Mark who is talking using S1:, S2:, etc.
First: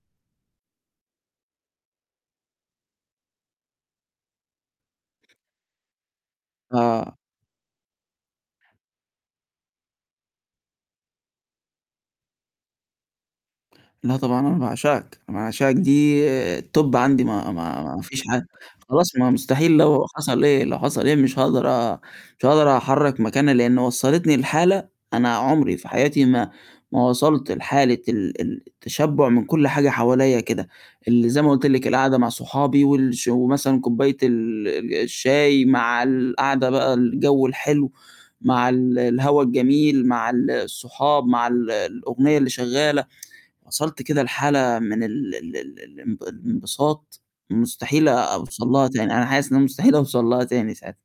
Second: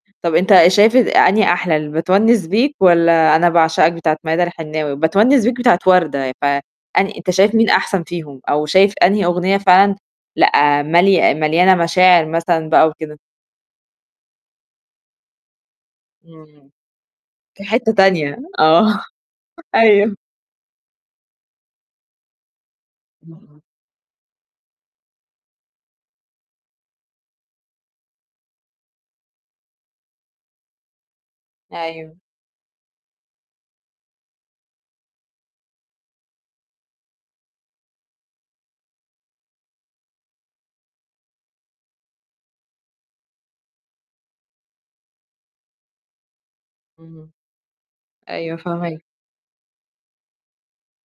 S1: طَب أنت شايف أنهي أحلى ال بتوَنِّس بيك والّا أنا باعشقك بتاعة ميادة الحناوي؟ بتونس بيك بتاعة وردة ف أن
S2: آه.
S1: أنت شايف مين أحسن فيهم أو شايف أنهي أغنية فعلًا، لأ، ملي مليانة مشاعر مثلًا بقى وكده؟
S2: لأ، طبعًا أنا باعشقك، أنا باعشقك دي
S1: إمم،
S2: الTop عندي ما
S1: في حتّة
S2: ما ما فيش
S1: تانية
S2: حاجة،
S1: آه،
S2: خلاص ما مستحيل لو
S1: أيوه.
S2: حصل إيه، لو حصل إيه مش هاقدر أ مش هاقدر أحرّك
S1: إمم،
S2: مكانها
S1: إمم.
S2: لإن وصّلتني لحالة أنا عُمري فحياتي ما ما وصلت لحالة ال ال التشبُع من كلّ حاجة حواليّا كده، اللي زي ما قُلت لِك القعدة
S1: أيوه.
S2: مع صحابي وال ش ومثلًا كوباية ال ال الشاي مع القعدة بقى الجو الحلو، مع ال الهوا الجميل مع ال الصحاب، مع ال الأغنية اللي شغّالة، وصلت كده لحالة من ال ال ال الام الامبساط
S1: إمم،
S2: مستحيل
S1: أيوه
S2: أوصل لها
S1: فاهماك.
S2: تاني، أنا حاسس إن أنا مستحيل أوصل لها تاني ساعتها.